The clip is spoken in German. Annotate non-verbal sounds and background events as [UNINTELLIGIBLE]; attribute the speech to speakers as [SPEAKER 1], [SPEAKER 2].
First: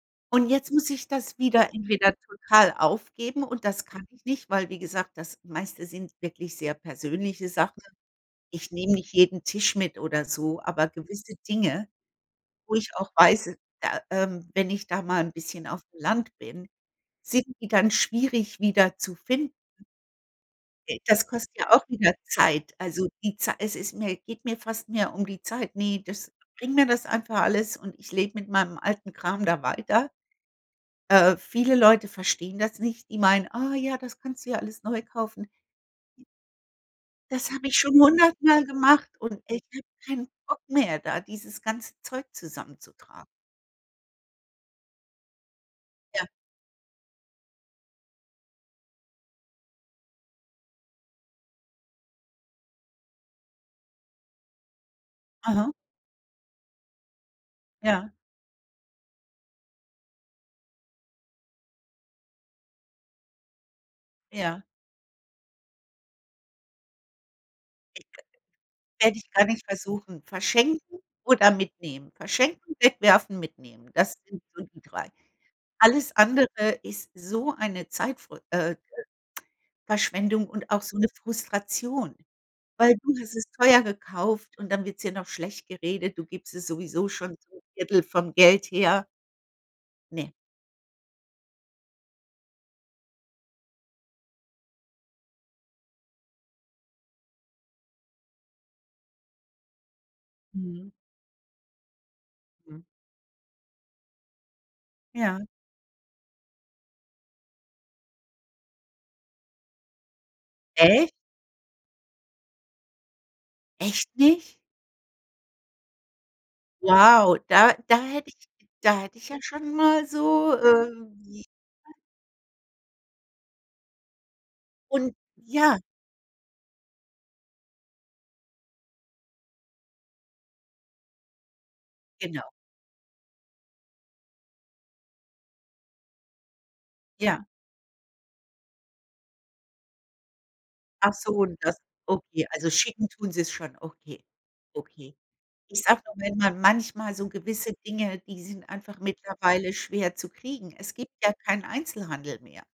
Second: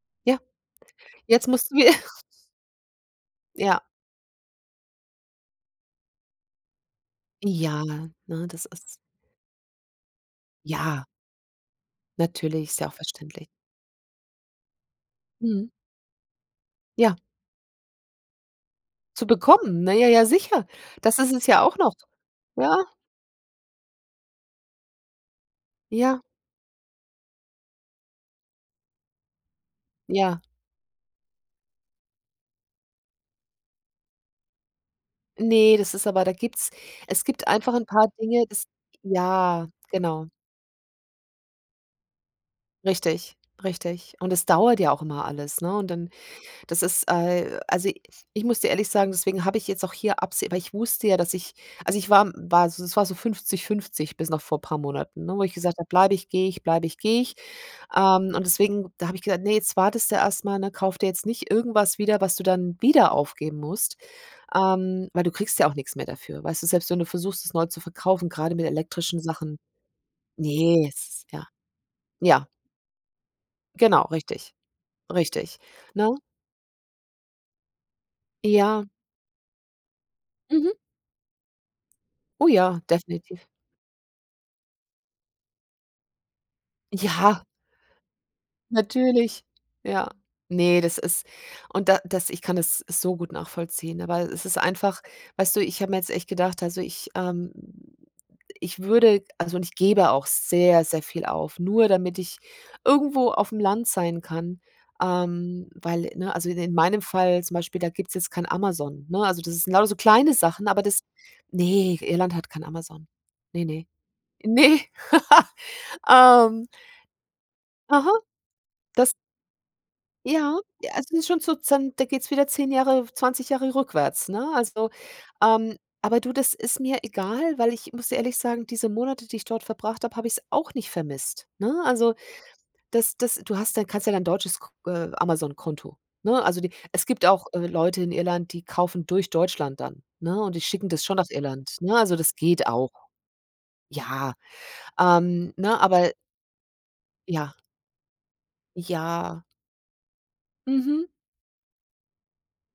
[SPEAKER 1] Ja,
[SPEAKER 2] Und jetzt muss ich das
[SPEAKER 1] jetzt
[SPEAKER 2] wieder
[SPEAKER 1] mussten wir
[SPEAKER 2] entweder
[SPEAKER 1] [SNORTS]
[SPEAKER 2] total aufgeben und
[SPEAKER 1] Ja.
[SPEAKER 2] das kann ich nicht, weil wie gesagt, das meiste sind wirklich sehr persönliche Sachen.
[SPEAKER 1] Ja, ne, das
[SPEAKER 2] Ich nehme
[SPEAKER 1] ist
[SPEAKER 2] nicht jeden Tisch mit oder so, aber
[SPEAKER 1] Ja.
[SPEAKER 2] gewisse Dinge,
[SPEAKER 1] Natürlich,
[SPEAKER 2] wo
[SPEAKER 1] ist ja auch
[SPEAKER 2] ich auch
[SPEAKER 1] verständlich.
[SPEAKER 2] weiß, da, ähm wenn ich da mal 'n bisschen
[SPEAKER 1] Mhm.
[SPEAKER 2] auf'm Land bin,
[SPEAKER 1] Ja.
[SPEAKER 2] sind die dann schwierig wieder zu
[SPEAKER 1] Zu
[SPEAKER 2] finden.
[SPEAKER 1] bekommen, na ja ja, sicher.
[SPEAKER 2] De
[SPEAKER 1] Das
[SPEAKER 2] das
[SPEAKER 1] ist es
[SPEAKER 2] kostet
[SPEAKER 1] ja
[SPEAKER 2] ja
[SPEAKER 1] auch
[SPEAKER 2] auch
[SPEAKER 1] noch.
[SPEAKER 2] wieder Zeit.
[SPEAKER 1] Ja.
[SPEAKER 2] Also, die Zei es ist mir geht mir fast mehr um die Zeit. Ne,
[SPEAKER 1] Ja.
[SPEAKER 2] das bring mir das einfach alles und ich lebe mit meinem alten Kram da weiter.
[SPEAKER 1] Ja.
[SPEAKER 2] Äh, viele Leute verstehen das nicht. Die meinen: „Oh ja, das kannst du ja alles neu kaufen.“
[SPEAKER 1] Ne, das ist aber da gibt's es gibt
[SPEAKER 2] Das habe
[SPEAKER 1] einfach
[SPEAKER 2] ich
[SPEAKER 1] 'n
[SPEAKER 2] schon
[SPEAKER 1] paar Dinge, das
[SPEAKER 2] hundertmal gemacht und ich
[SPEAKER 1] ja,
[SPEAKER 2] habe
[SPEAKER 1] genau.
[SPEAKER 2] keinen Bock mehr, da dieses ganze Zeug zusammenzutragen.
[SPEAKER 1] Richtig, richtig, und es dauert ja auch immer alles, ne, und dann
[SPEAKER 2] Ja.
[SPEAKER 1] das ist, äh also, i ich muss dir ehrlich sagen, deswegen habe ich jetzt auch hier abseh weil ich wusste ja, dass ich also, ich war, hm war s es war so 50 50 bis noch vor paar Monaten, ne, wo ich
[SPEAKER 2] Aha.
[SPEAKER 1] gesagt habe: „Bleibe ich, gehe ich, bleibe ich, gehe ich.“
[SPEAKER 2] Ja.
[SPEAKER 1] Ähm, und deswegen da habe ich gesagt: „Ne, jetzt wartest du erst mal, ne, kauf dir jetzt nicht irgendwas wieder, was du dann wieder aufgeben musst,
[SPEAKER 2] Ja.
[SPEAKER 1] ähm, weil du kriegst ja auch nix mehr dafür.“ Weißt du, selbst wenn du versuchst, es neu zu verkaufen, grade mit
[SPEAKER 2] [UNINTELLIGIBLE] Täte
[SPEAKER 1] elektrischen
[SPEAKER 2] ich gar
[SPEAKER 1] Sachen.
[SPEAKER 2] nicht versuchen,
[SPEAKER 1] Ne, es
[SPEAKER 2] verschenken
[SPEAKER 1] ist ja.
[SPEAKER 2] oder mitnehmen.
[SPEAKER 1] Ja.
[SPEAKER 2] Verschenken, wegwerfen, mitnehmen,
[SPEAKER 1] Genau,
[SPEAKER 2] das sind
[SPEAKER 1] richtig.
[SPEAKER 2] so die 3.
[SPEAKER 1] Richtig,
[SPEAKER 2] Alles
[SPEAKER 1] ne?
[SPEAKER 2] andere ist so eine Zeitver äh,
[SPEAKER 1] Ja.
[SPEAKER 2] Verschwendung und
[SPEAKER 1] Mhm.
[SPEAKER 2] auch so 'ne Frustration.
[SPEAKER 1] Oh ja,
[SPEAKER 2] Weil du hast
[SPEAKER 1] definitiv.
[SPEAKER 2] es teuer gekauft und dann wird's dir noch schlecht geredet. Du gibst es sowieso schon
[SPEAKER 1] Ja.
[SPEAKER 2] so 'n 1/3 vom Geld her.
[SPEAKER 1] Natürlich. Ja.
[SPEAKER 2] Ne.
[SPEAKER 1] Ne, das ist und da das ich kann es so gut nachvollziehen, aber es ist einfach weißt du, ich habe mir jetzt echt gedacht also, ich, ähm ich würde, also, und ich gebe auch sehr,
[SPEAKER 2] Mhm.
[SPEAKER 1] sehr viel auf, nur damit ich
[SPEAKER 2] Mhm.
[SPEAKER 1] irgendwo auf'm Land sein kann.
[SPEAKER 2] Ja.
[SPEAKER 1] Ähm, weil, ne, also, de in meinem Fall zum Beispiel, da gibt's jetzt kein Amazon, ne? Also, das ist sind lauter so kleine Sachen, aber das
[SPEAKER 2] Echt?
[SPEAKER 1] ne, Irland hat kein Amazon. Ne, ne?
[SPEAKER 2] Echt nicht?
[SPEAKER 1] Ne. [LAUGHS] Ähm
[SPEAKER 2] Wow, da da
[SPEAKER 1] Aha.
[SPEAKER 2] hätte da
[SPEAKER 1] Das
[SPEAKER 2] hätte ich ja schon mal so,
[SPEAKER 1] Ja,
[SPEAKER 2] ähm,
[SPEAKER 1] also, es ist schon
[SPEAKER 2] die
[SPEAKER 1] sozusagen, da geht's wieder 10 Jahre, 20 Jahre rückwärts, ne? Also,
[SPEAKER 2] Und
[SPEAKER 1] ähm,
[SPEAKER 2] ja.
[SPEAKER 1] aber du, das ist mir egal, weil ich muss ehrlich sagen, diese Monate, die ich dort verbracht habe, habe ich's auch nicht vermisst, ne? Also,
[SPEAKER 2] Genau.
[SPEAKER 1] das das du hast dann kannst ja dein deutsches K äh, Amazon Konto, ne? Also, die es gibt auch,
[SPEAKER 2] Ja.
[SPEAKER 1] äh, Leute in Irland, die kaufen durch Deutschland dann, ne, und die schicken das
[SPEAKER 2] Ach
[SPEAKER 1] schon nach
[SPEAKER 2] so, und
[SPEAKER 1] Irland,
[SPEAKER 2] das
[SPEAKER 1] ne? Also, das
[SPEAKER 2] okay.
[SPEAKER 1] geht
[SPEAKER 2] Also,
[SPEAKER 1] auch.
[SPEAKER 2] schicken tun sie's schon. Okay.
[SPEAKER 1] Ja,
[SPEAKER 2] Okay.
[SPEAKER 1] ähm, ne,
[SPEAKER 2] Ich sage
[SPEAKER 1] aber
[SPEAKER 2] nur, wenn man manchmal so
[SPEAKER 1] Ja.
[SPEAKER 2] gewisse Dinge, die sind einfach
[SPEAKER 1] Ja.
[SPEAKER 2] mittlerweile schwer zu kriegen. Es
[SPEAKER 1] Mhm.
[SPEAKER 2] gibt ja keinen Einzelhandel mehr.